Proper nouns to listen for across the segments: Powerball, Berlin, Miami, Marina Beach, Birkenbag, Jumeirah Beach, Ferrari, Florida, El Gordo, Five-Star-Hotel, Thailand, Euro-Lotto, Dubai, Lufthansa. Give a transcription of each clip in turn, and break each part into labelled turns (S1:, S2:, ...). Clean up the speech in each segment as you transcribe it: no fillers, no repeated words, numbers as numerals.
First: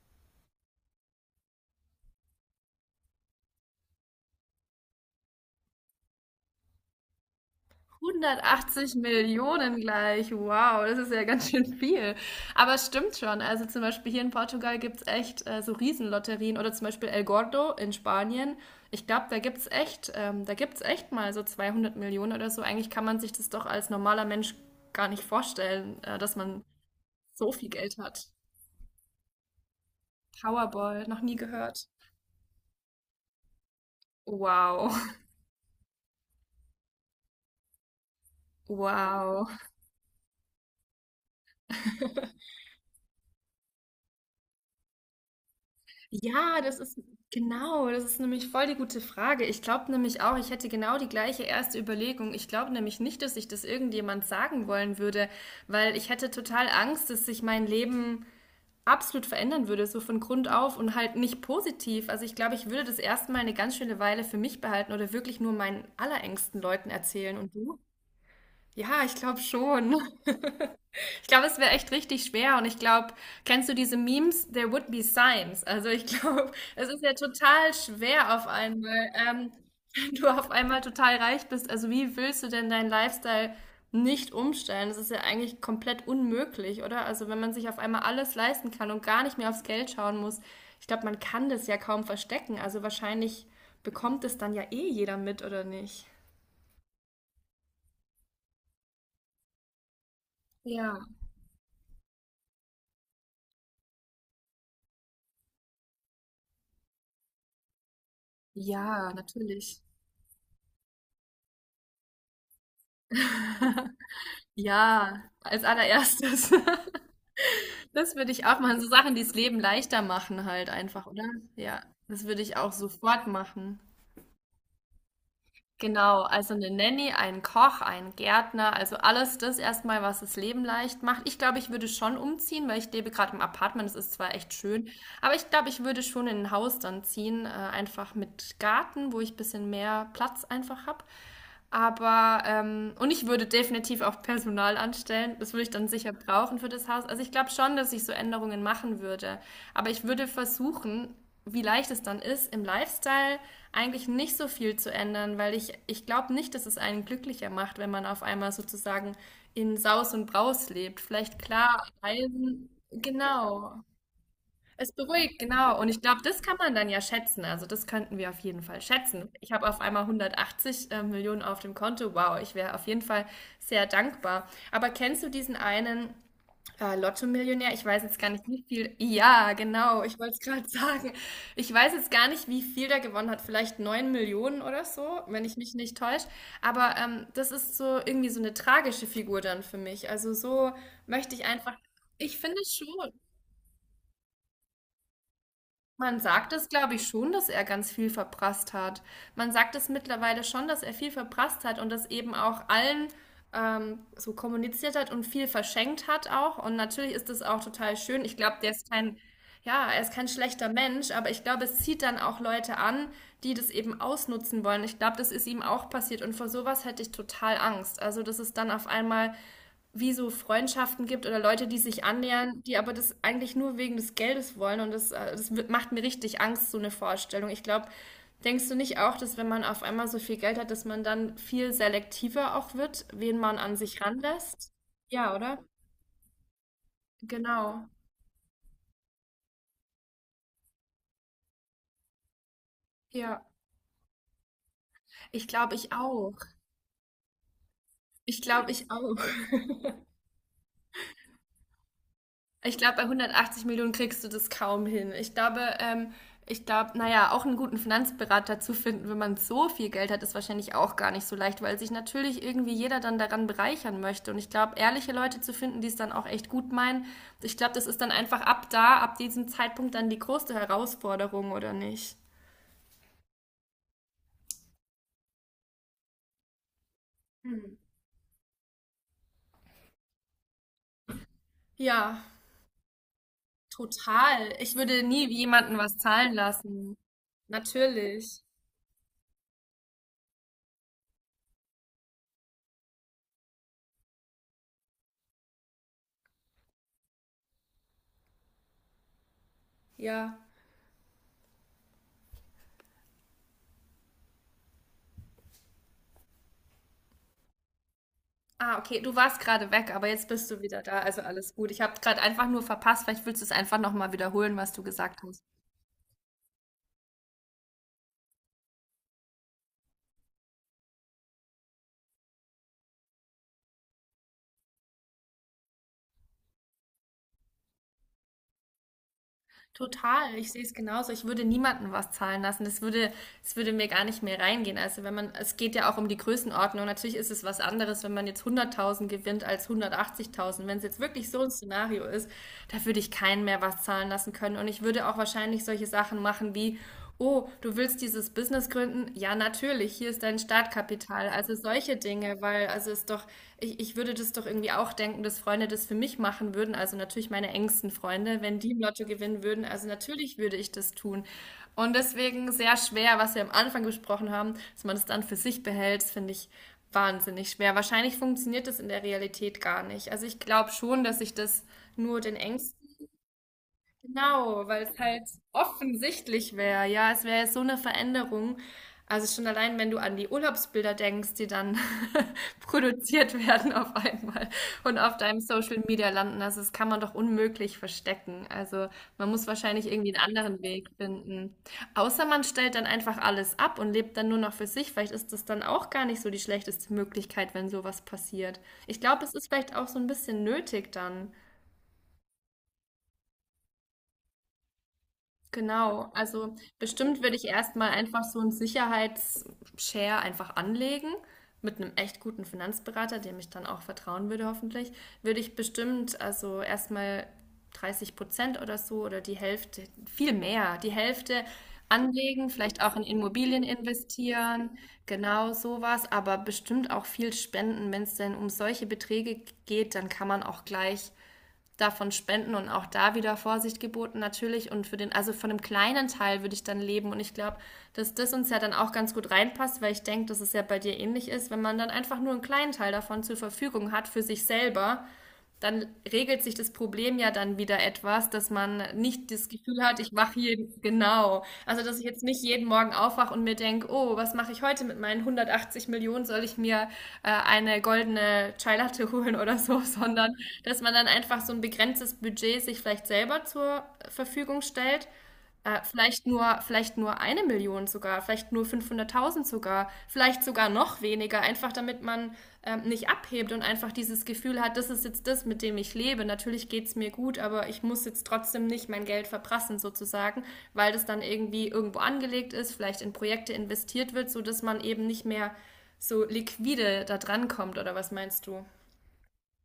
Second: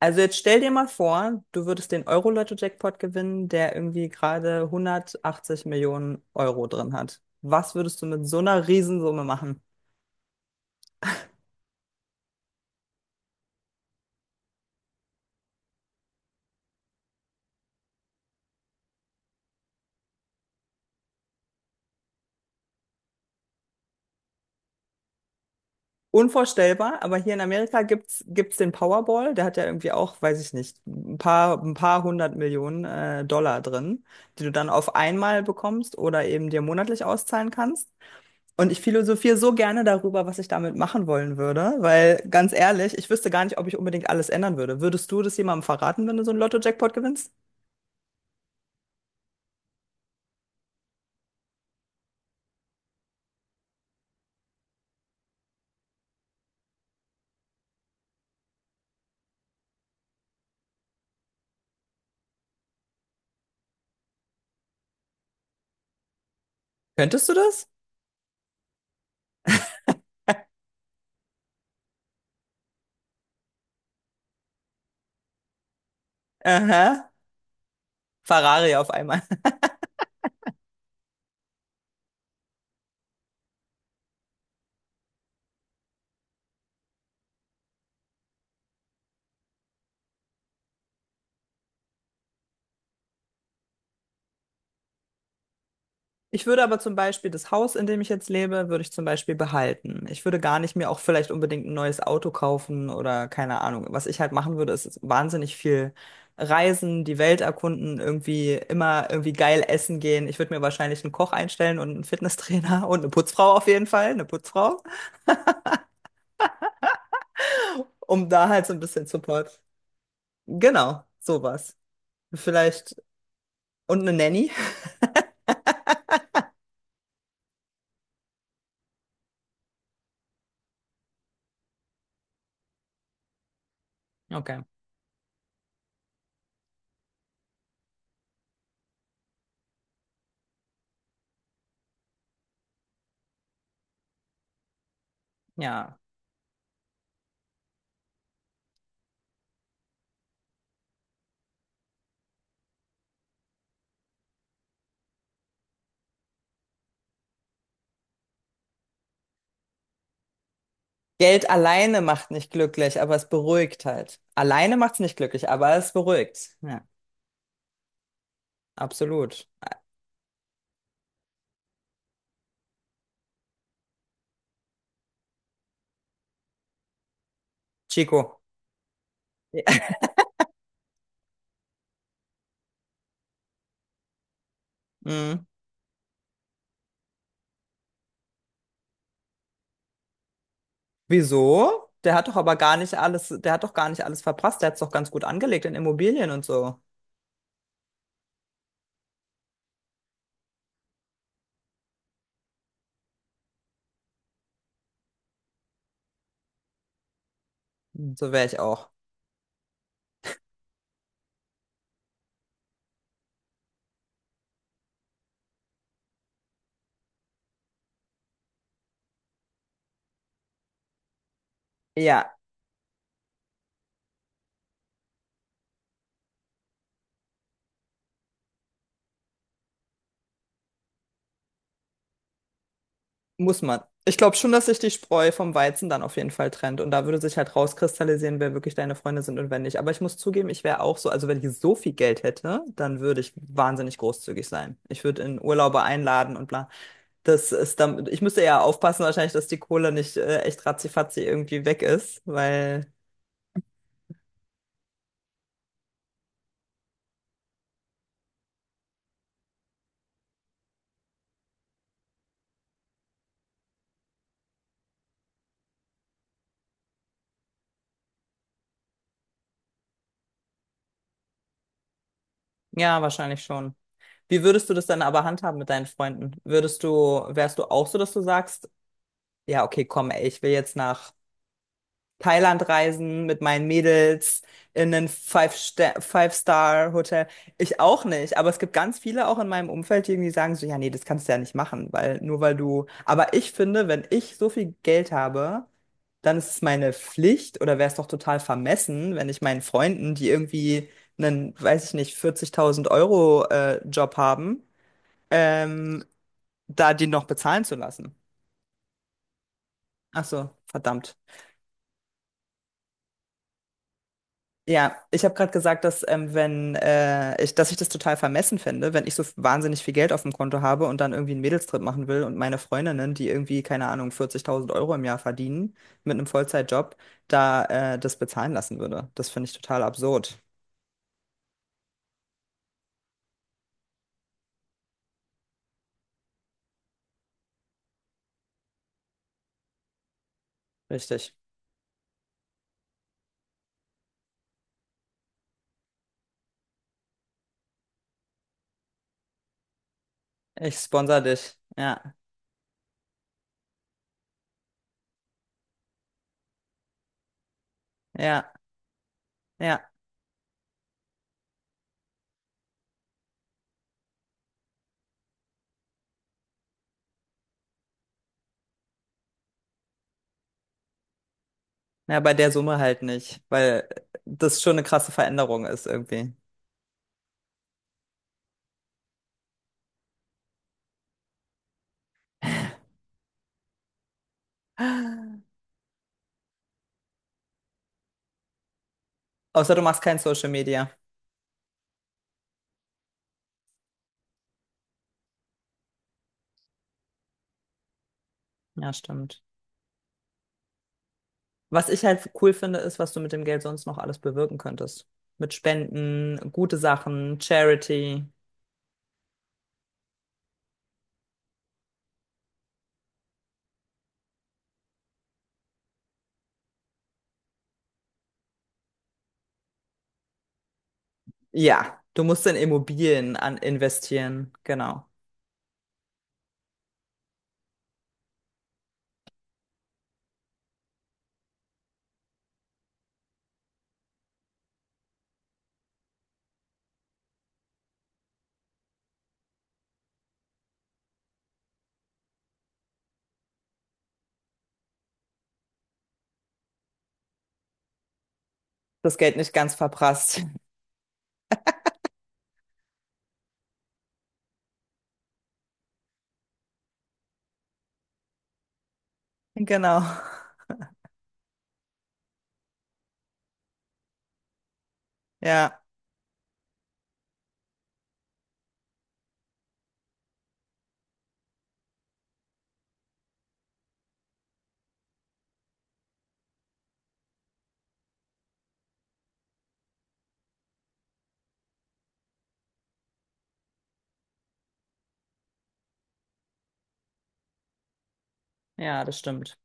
S1: Also jetzt stell dir mal vor, du würdest den Euro-Lotto-Jackpot gewinnen, der irgendwie gerade 180 Millionen Euro drin hat. Was würdest du mit so einer
S2: 180
S1: Riesensumme machen?
S2: Millionen gleich. Wow, das ist ja ganz schön viel. Aber es stimmt schon. Also zum Beispiel hier in Portugal gibt es echt so Riesenlotterien oder zum Beispiel El Gordo in Spanien. Ich glaube, da gibt es echt, da gibt's echt mal so 200 Millionen oder so. Eigentlich kann man sich das doch als normaler Mensch gar nicht vorstellen, dass man
S1: Unvorstellbar, aber hier in
S2: so viel
S1: Amerika
S2: Geld
S1: gibt's
S2: hat.
S1: gibt's den Powerball, der hat ja irgendwie auch, weiß ich nicht,
S2: Powerball,
S1: ein
S2: noch nie
S1: paar ein
S2: gehört.
S1: paar hundert Millionen Dollar drin, die du dann
S2: Wow,
S1: auf einmal bekommst oder eben dir monatlich auszahlen kannst. Und ich philosophiere
S2: wow.
S1: so gerne darüber, was ich damit machen wollen würde, weil ganz ehrlich, ich wüsste gar nicht, ob ich unbedingt alles ändern würde. Würdest du das jemandem verraten, wenn du so einen
S2: Ja, das
S1: Lotto-Jackpot
S2: ist
S1: gewinnst?
S2: genau, das ist nämlich voll die gute Frage. Ich glaube nämlich auch, ich hätte genau die gleiche erste Überlegung. Ich glaube nämlich nicht, dass ich das irgendjemand sagen wollen würde, weil ich hätte total Angst, dass sich mein Leben absolut verändern würde, so von Grund auf und halt nicht positiv. Also ich glaube, ich würde das erstmal eine ganz schöne Weile für mich behalten oder wirklich nur meinen allerengsten Leuten
S1: Könntest du
S2: erzählen. Und
S1: das?
S2: du? Ja, ich glaube schon. Ich glaube, es wäre echt richtig schwer und ich glaube, kennst du diese Memes? There would be signs. Also ich glaube, es ist
S1: Aha,
S2: ja total schwer auf
S1: Ferrari auf
S2: einmal,
S1: einmal.
S2: wenn du auf einmal total reich bist. Also wie willst du denn deinen Lifestyle nicht umstellen? Das ist ja eigentlich komplett unmöglich, oder? Also wenn man sich auf einmal alles leisten kann und gar nicht mehr aufs Geld schauen muss, ich glaube, man kann das ja kaum verstecken. Also wahrscheinlich bekommt es dann ja eh jeder mit, oder nicht?
S1: Ich würde aber zum Beispiel das Haus, in dem ich jetzt lebe, würde ich zum Beispiel behalten. Ich würde gar nicht mir
S2: Ja,
S1: auch vielleicht unbedingt ein neues Auto kaufen oder keine Ahnung. Was ich halt machen würde, ist wahnsinnig viel reisen, die Welt erkunden, irgendwie immer
S2: ja,
S1: irgendwie geil
S2: natürlich.
S1: essen gehen. Ich würde mir wahrscheinlich einen Koch einstellen und einen Fitnesstrainer und eine Putzfrau auf jeden Fall, eine Putzfrau,
S2: Ja, als allererstes. Das
S1: um
S2: würde ich
S1: da
S2: auch
S1: halt so ein
S2: machen. So
S1: bisschen
S2: Sachen, die das Leben
S1: Support.
S2: leichter machen halt
S1: Genau,
S2: einfach, oder?
S1: sowas.
S2: Ja, das würde ich auch
S1: Vielleicht
S2: sofort machen.
S1: und eine Nanny.
S2: Genau, also eine Nanny, ein Koch, ein Gärtner, also alles das erstmal, was das Leben leicht macht. Ich glaube, ich würde schon umziehen, weil ich lebe gerade im Apartment, das ist zwar echt
S1: Okay,
S2: schön, aber ich glaube, ich würde schon in ein Haus dann ziehen, einfach mit Garten, wo ich ein bisschen mehr Platz einfach habe. Aber, und ich würde definitiv auch Personal anstellen. Das würde ich dann
S1: ja.
S2: sicher brauchen für das Haus. Also ich glaube schon, dass ich so Änderungen machen würde. Aber ich würde versuchen, wie leicht es dann ist, im Lifestyle eigentlich nicht so viel zu ändern, weil ich glaube nicht, dass es einen glücklicher macht, wenn man auf einmal sozusagen in Saus und Braus lebt. Vielleicht
S1: Geld
S2: klar,
S1: alleine macht nicht
S2: Reisen,
S1: glücklich, aber es
S2: genau.
S1: beruhigt halt. Alleine
S2: Es
S1: macht es nicht
S2: beruhigt,
S1: glücklich, aber
S2: genau. Und
S1: es
S2: ich glaube, das
S1: beruhigt.
S2: kann man
S1: Ja,
S2: dann ja schätzen. Also das könnten wir auf jeden Fall schätzen.
S1: absolut.
S2: Ich habe auf einmal 180 Millionen auf dem Konto. Wow, ich wäre auf jeden Fall sehr dankbar. Aber kennst du diesen einen Lotto-Millionär? Ich weiß jetzt gar
S1: Chico.
S2: nicht, wie viel. Ja,
S1: Ja.
S2: genau. Ich wollte es gerade sagen. Ich weiß jetzt gar nicht, wie viel der gewonnen hat. Vielleicht 9 Millionen oder so,
S1: Mhm.
S2: wenn ich mich nicht täusche. Aber das ist so irgendwie so eine tragische Figur dann für mich. Also so möchte ich einfach.
S1: Wieso? Der hat doch
S2: Ich
S1: aber
S2: finde
S1: gar nicht
S2: schon.
S1: alles, der hat doch gar nicht alles verprasst. Der hat es doch ganz gut angelegt in
S2: Man
S1: Immobilien und
S2: sagt es,
S1: so.
S2: glaube ich, schon, dass er ganz viel verprasst hat. Man sagt es mittlerweile schon, dass er viel verprasst hat und das eben auch allen so kommuniziert hat und viel verschenkt hat auch. Und natürlich ist das auch total schön.
S1: So
S2: Ich
S1: wäre ich
S2: glaube, der ist
S1: auch.
S2: kein, Ja, er ist kein schlechter Mensch, aber ich glaube, es zieht dann auch Leute an, die das eben ausnutzen wollen. Ich glaube, das ist ihm auch passiert und vor sowas hätte ich total Angst. Also, das ist dann auf einmal wie so Freundschaften gibt oder Leute, die sich
S1: Ja,
S2: annähern, die aber das eigentlich nur wegen des Geldes wollen. Und das macht mir richtig Angst, so eine Vorstellung. Ich glaube, denkst du nicht auch, dass wenn man auf einmal so viel Geld hat, dass man dann viel selektiver auch wird, wen man
S1: muss
S2: an
S1: man.
S2: sich
S1: Ich glaube schon, dass
S2: ranlässt?
S1: sich die Spreu
S2: Ja,
S1: vom
S2: oder?
S1: Weizen dann auf jeden Fall trennt. Und da würde sich halt
S2: Genau.
S1: rauskristallisieren, wer wirklich deine Freunde sind und wer nicht. Aber ich muss zugeben, ich wäre auch so, also wenn ich so viel Geld hätte, dann würde ich
S2: Ja.
S1: wahnsinnig großzügig sein. Ich würde in
S2: Ich glaube,
S1: Urlaube
S2: ich auch.
S1: einladen und bla. Das ist dann, ich müsste
S2: Ich
S1: eher
S2: glaube, ich
S1: aufpassen
S2: auch.
S1: wahrscheinlich, dass die Kohle nicht echt ratzifatzi irgendwie weg ist,
S2: Ich
S1: weil
S2: glaube, bei 180 Millionen kriegst du das kaum hin. Ich glaube, naja, auch einen guten Finanzberater zu finden, wenn man so viel Geld hat, ist wahrscheinlich auch gar nicht so leicht, weil sich natürlich irgendwie jeder dann daran bereichern möchte. Und ich glaube, ehrliche Leute zu finden, die es dann auch echt gut meinen, ich glaube, das ist dann einfach ab diesem Zeitpunkt dann die größte Herausforderung, oder nicht?
S1: ja, wahrscheinlich schon. Wie würdest du das dann aber handhaben mit deinen Freunden? Würdest du, wärst du
S2: Hm.
S1: auch so, dass du sagst, ja, okay, komm, ey, ich will jetzt nach
S2: Ja,
S1: Thailand reisen mit meinen Mädels
S2: total. Ich
S1: in
S2: würde
S1: ein
S2: nie jemanden was zahlen lassen.
S1: Five-Star-Hotel? Ich auch nicht,
S2: Natürlich.
S1: aber es gibt ganz viele auch in meinem Umfeld, die irgendwie sagen so, ja, nee, das kannst du ja nicht machen, weil nur weil du, aber ich finde, wenn ich so viel Geld habe, dann ist es meine Pflicht oder wäre es doch total vermessen, wenn ich meinen Freunden, die
S2: Ja.
S1: irgendwie einen, weiß ich nicht, 40.000 Euro Job haben, ähm, da die noch bezahlen zu lassen.
S2: Ah, okay, du warst gerade weg, aber
S1: Ach
S2: jetzt bist
S1: so,
S2: du wieder da,
S1: verdammt.
S2: also alles gut. Ich habe gerade einfach nur verpasst, vielleicht willst du es einfach nochmal wiederholen, was du
S1: Ja,
S2: gesagt
S1: ich habe
S2: hast.
S1: gerade gesagt, dass wenn ich, dass ich das total vermessen fände, wenn ich so wahnsinnig viel Geld auf dem Konto habe und dann irgendwie einen Mädelstrip machen will und meine Freundinnen, die irgendwie, keine Ahnung, 40.000 Euro im Jahr verdienen mit einem Vollzeitjob, da das bezahlen lassen würde. Das finde ich total
S2: Total,
S1: absurd.
S2: ich sehe es genauso. Ich würde niemandem was zahlen lassen. Das würde mir gar nicht mehr reingehen. Also wenn man, es geht ja auch um die Größenordnung. Natürlich ist es was anderes, wenn man jetzt 100.000 gewinnt als 180.000. Wenn es jetzt wirklich
S1: Richtig.
S2: so ein Szenario ist, da würde ich keinen mehr was zahlen lassen können. Und ich würde auch wahrscheinlich solche Sachen machen wie: oh, du willst dieses Business gründen? Ja, natürlich, hier ist dein
S1: Ich sponsor
S2: Startkapital. Also
S1: dich.
S2: solche
S1: Ja,
S2: Dinge, weil also ist doch, ich würde das doch irgendwie auch denken, dass Freunde das für mich machen würden, also natürlich meine engsten Freunde,
S1: ja,
S2: wenn die im Lotto gewinnen würden, also
S1: ja.
S2: natürlich würde ich das tun. Und deswegen sehr schwer, was wir am Anfang besprochen haben, dass man das dann für sich behält, das finde ich wahnsinnig schwer. Wahrscheinlich funktioniert das in der Realität gar nicht. Also ich glaube schon, dass ich das
S1: Ja,
S2: nur
S1: bei
S2: den
S1: der
S2: engsten.
S1: Summe halt nicht, weil das
S2: Genau,
S1: schon eine
S2: weil es
S1: krasse
S2: halt
S1: Veränderung ist irgendwie.
S2: offensichtlich wäre. Ja, es wäre so eine Veränderung. Also schon allein, wenn du an die Urlaubsbilder denkst, die dann produziert werden auf einmal und auf deinem Social Media landen. Also das kann man doch unmöglich verstecken. Also man muss
S1: Außer du
S2: wahrscheinlich
S1: machst
S2: irgendwie
S1: kein
S2: einen
S1: Social
S2: anderen Weg
S1: Media.
S2: finden. Außer man stellt dann einfach alles ab und lebt dann nur noch für sich. Vielleicht ist das dann auch gar nicht so die schlechteste Möglichkeit, wenn sowas passiert.
S1: Ja,
S2: Ich glaube, es
S1: stimmt.
S2: ist vielleicht auch so ein bisschen nötig dann.
S1: Was ich halt cool finde, ist, was du mit dem Geld sonst noch alles bewirken könntest. Mit
S2: Genau,
S1: Spenden,
S2: also
S1: gute
S2: bestimmt würde
S1: Sachen,
S2: ich erstmal einfach
S1: Charity.
S2: so einen Sicherheitsshare einfach anlegen mit einem echt guten Finanzberater, dem ich dann auch vertrauen würde, hoffentlich. Würde ich bestimmt also erstmal 30% oder so oder die Hälfte, viel mehr, die Hälfte
S1: Ja, du musst
S2: anlegen,
S1: in
S2: vielleicht auch in
S1: Immobilien an
S2: Immobilien
S1: investieren.
S2: investieren,
S1: Genau.
S2: genau sowas, aber bestimmt auch viel spenden. Wenn es denn um solche Beträge geht, dann kann man auch gleich davon spenden und auch da wieder Vorsicht geboten natürlich und für den, also von einem kleinen Teil würde ich dann leben und ich glaube, dass das uns ja dann auch ganz gut reinpasst, weil ich denke, dass es ja bei dir ähnlich ist, wenn man dann einfach nur einen kleinen Teil davon zur Verfügung hat für sich selber, dann regelt sich das Problem ja dann wieder etwas, dass man
S1: Das
S2: nicht
S1: Geld
S2: das
S1: nicht ganz
S2: Gefühl hat, ich wache
S1: verprasst.
S2: hier genau. Also, dass ich jetzt nicht jeden Morgen aufwache und mir denke, oh, was mache ich heute mit meinen 180 Millionen? Soll ich mir eine goldene Chai Latte holen oder so?
S1: Genau.
S2: Sondern, dass man dann einfach so ein begrenztes Budget sich vielleicht selber zur Verfügung stellt
S1: Ja,
S2: vielleicht nur 1 Million sogar, vielleicht nur 500.000 sogar, vielleicht sogar noch weniger, einfach damit man nicht abhebt und einfach dieses Gefühl hat, das ist jetzt das, mit dem ich lebe. Natürlich geht's mir gut, aber ich muss jetzt trotzdem nicht mein Geld verprassen sozusagen, weil das dann irgendwie irgendwo angelegt ist, vielleicht in Projekte investiert wird, so dass man eben nicht mehr so liquide da dran kommt, oder was meinst du?
S1: ja, das stimmt.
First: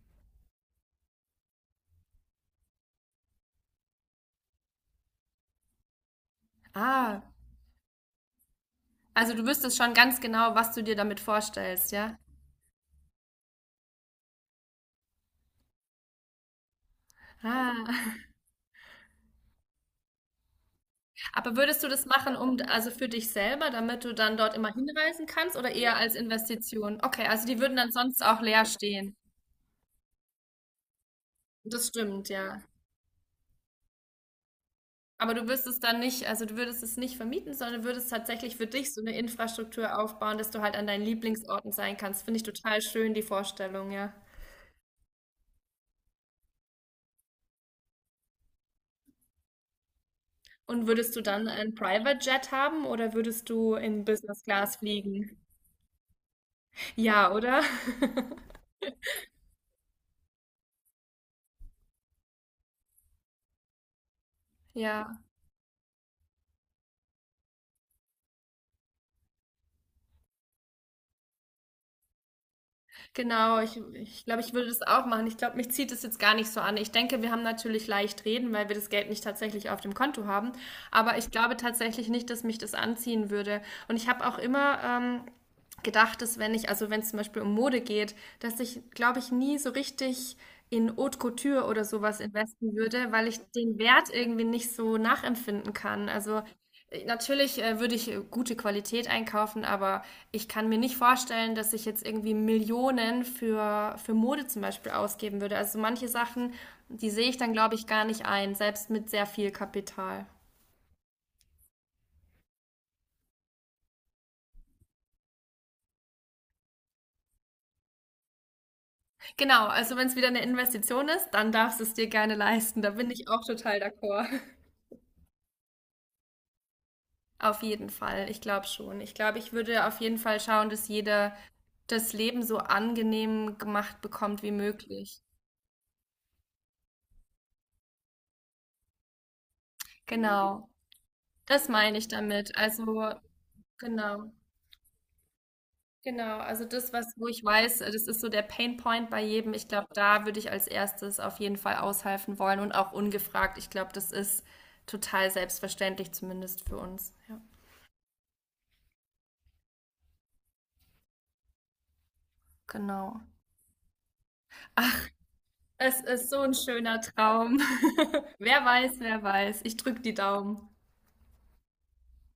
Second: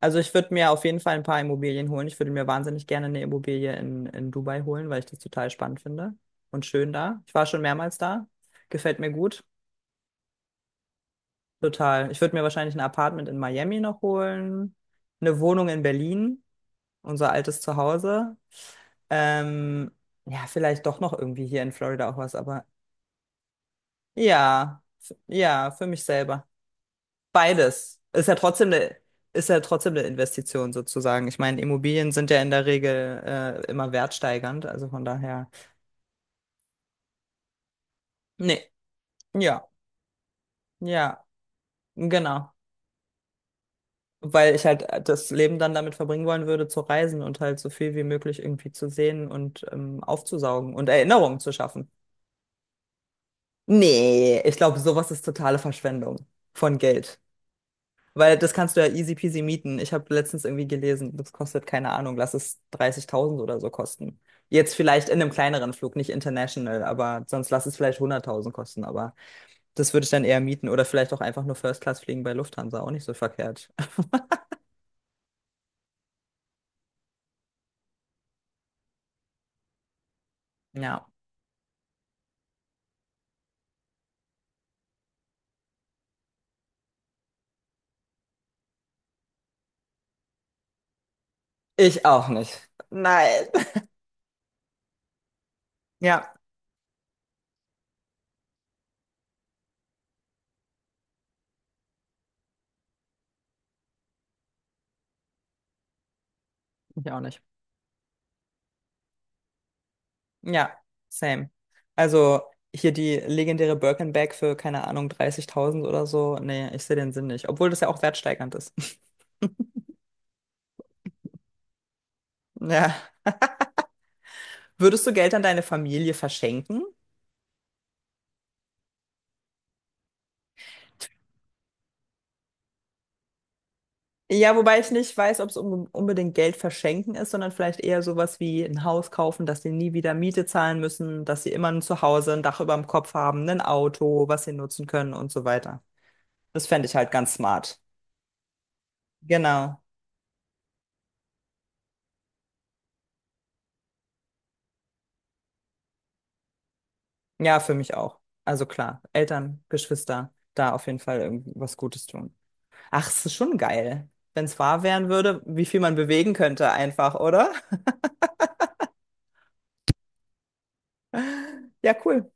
S1: Also ich würde mir auf jeden Fall ein paar Immobilien holen. Ich würde mir wahnsinnig gerne eine Immobilie in Dubai holen, weil ich das total spannend finde und schön da.
S2: Ah,
S1: Ich war schon mehrmals da. Gefällt mir
S2: also du
S1: gut.
S2: wüsstest schon ganz genau, was du dir damit vorstellst,
S1: Total.
S2: ja?
S1: Ich würde mir wahrscheinlich ein Apartment in Miami noch holen, eine Wohnung in Berlin, unser altes
S2: Ah.
S1: Zuhause. Ähm, ja, vielleicht doch noch irgendwie
S2: Aber
S1: hier in
S2: würdest du das
S1: Florida auch was,
S2: machen, um
S1: aber
S2: also für dich selber, damit du dann dort immer
S1: ja,
S2: hinreisen kannst
S1: ja,
S2: oder
S1: für
S2: eher
S1: mich
S2: als
S1: selber.
S2: Investition? Okay, also die würden dann
S1: Beides.
S2: sonst
S1: Ist ja
S2: auch leer
S1: trotzdem eine,
S2: stehen.
S1: ist ja trotzdem eine Investition sozusagen. Ich meine,
S2: Das
S1: Immobilien sind
S2: stimmt,
S1: ja in
S2: ja.
S1: der Regel immer wertsteigernd, also von
S2: Aber du
S1: daher.
S2: wirst es dann nicht, also du würdest es nicht vermieten, sondern würdest tatsächlich für
S1: Nee,
S2: dich so eine
S1: ja,
S2: Infrastruktur aufbauen, dass du halt an deinen
S1: ja,
S2: Lieblingsorten sein kannst. Finde ich
S1: genau.
S2: total schön, die Vorstellung, ja.
S1: Weil ich halt das Leben dann damit verbringen wollen würde, zu reisen und halt so viel wie möglich irgendwie zu sehen und aufzusaugen und
S2: Und würdest du
S1: Erinnerungen
S2: dann
S1: zu
S2: einen
S1: schaffen.
S2: Private Jet haben oder würdest du in
S1: Nee,
S2: Business
S1: ich
S2: Class
S1: glaube, sowas ist
S2: fliegen?
S1: totale Verschwendung von Geld.
S2: Ja, oder?
S1: Weil das kannst du ja easy peasy mieten. Ich habe letztens irgendwie gelesen, das kostet, keine Ahnung, lass es 30.000 oder so kosten. Jetzt vielleicht
S2: Ja,
S1: in einem kleineren Flug, nicht international, aber sonst lass es vielleicht 100.000 kosten. Aber das würde ich dann eher mieten oder vielleicht auch einfach nur First Class fliegen bei Lufthansa, auch nicht so
S2: genau,
S1: verkehrt.
S2: ich glaube, ich würde das auch machen. Ich glaube, mich zieht es jetzt gar nicht so an. Ich denke, wir haben natürlich leicht reden, weil wir das Geld nicht tatsächlich auf dem Konto haben.
S1: Ja.
S2: Aber ich glaube tatsächlich nicht, dass mich das anziehen würde. Und ich habe auch immer gedacht, dass wenn ich, also wenn es zum Beispiel um Mode geht, dass ich, glaube ich, nie so richtig in Haute Couture oder
S1: Ich
S2: sowas
S1: auch nicht.
S2: investen würde, weil ich
S1: Nein.
S2: den Wert irgendwie nicht so nachempfinden kann.
S1: Ja,
S2: Also natürlich würde ich gute Qualität einkaufen, aber ich kann mir nicht vorstellen, dass ich jetzt irgendwie Millionen für Mode zum Beispiel ausgeben würde. Also manche Sachen,
S1: ich
S2: die
S1: auch
S2: sehe ich
S1: nicht.
S2: dann, glaube ich, gar nicht ein, selbst mit sehr viel Kapital.
S1: Ja, same. Also hier die legendäre Birkenbag für, keine Ahnung, 30.000 oder so. Nee, ich sehe den Sinn nicht. Obwohl das ja auch wertsteigernd ist.
S2: Genau, also wenn es wieder eine Investition ist, dann darfst du es dir gerne leisten. Da
S1: Ja.
S2: bin ich auch total d'accord.
S1: Würdest du Geld an deine Familie verschenken?
S2: Auf jeden Fall, ich glaube schon. Ich glaube, ich würde auf jeden Fall schauen, dass jeder das Leben so angenehm gemacht bekommt wie
S1: Ja, wobei ich nicht
S2: möglich.
S1: weiß, ob es un unbedingt Geld verschenken ist, sondern vielleicht eher sowas wie ein Haus kaufen, dass sie nie wieder Miete
S2: Genau,
S1: zahlen müssen, dass sie immer
S2: das
S1: ein
S2: meine ich
S1: Zuhause, ein
S2: damit.
S1: Dach über dem
S2: Also
S1: Kopf haben, ein Auto,
S2: genau,
S1: was sie nutzen können und so weiter.
S2: genau. Also
S1: Das fände
S2: das,
S1: ich
S2: was
S1: halt
S2: wo
S1: ganz
S2: ich
S1: smart.
S2: weiß, das ist so der Pain Point bei jedem. Ich
S1: Genau.
S2: glaube, da würde ich als erstes auf jeden Fall aushelfen wollen und auch ungefragt. Ich glaube, das ist total selbstverständlich, zumindest für uns. Ja,
S1: Ja, für mich auch. Also klar, Eltern, Geschwister, da auf jeden Fall irgendwie was Gutes tun. Ach,
S2: genau.
S1: es ist schon geil, wenn es wahr werden würde, wie viel man
S2: Es ist
S1: bewegen
S2: so ein
S1: könnte
S2: schöner
S1: einfach, oder?
S2: Traum. Wer weiß, wer weiß. Ich drücke die Daumen.
S1: Ja, cool.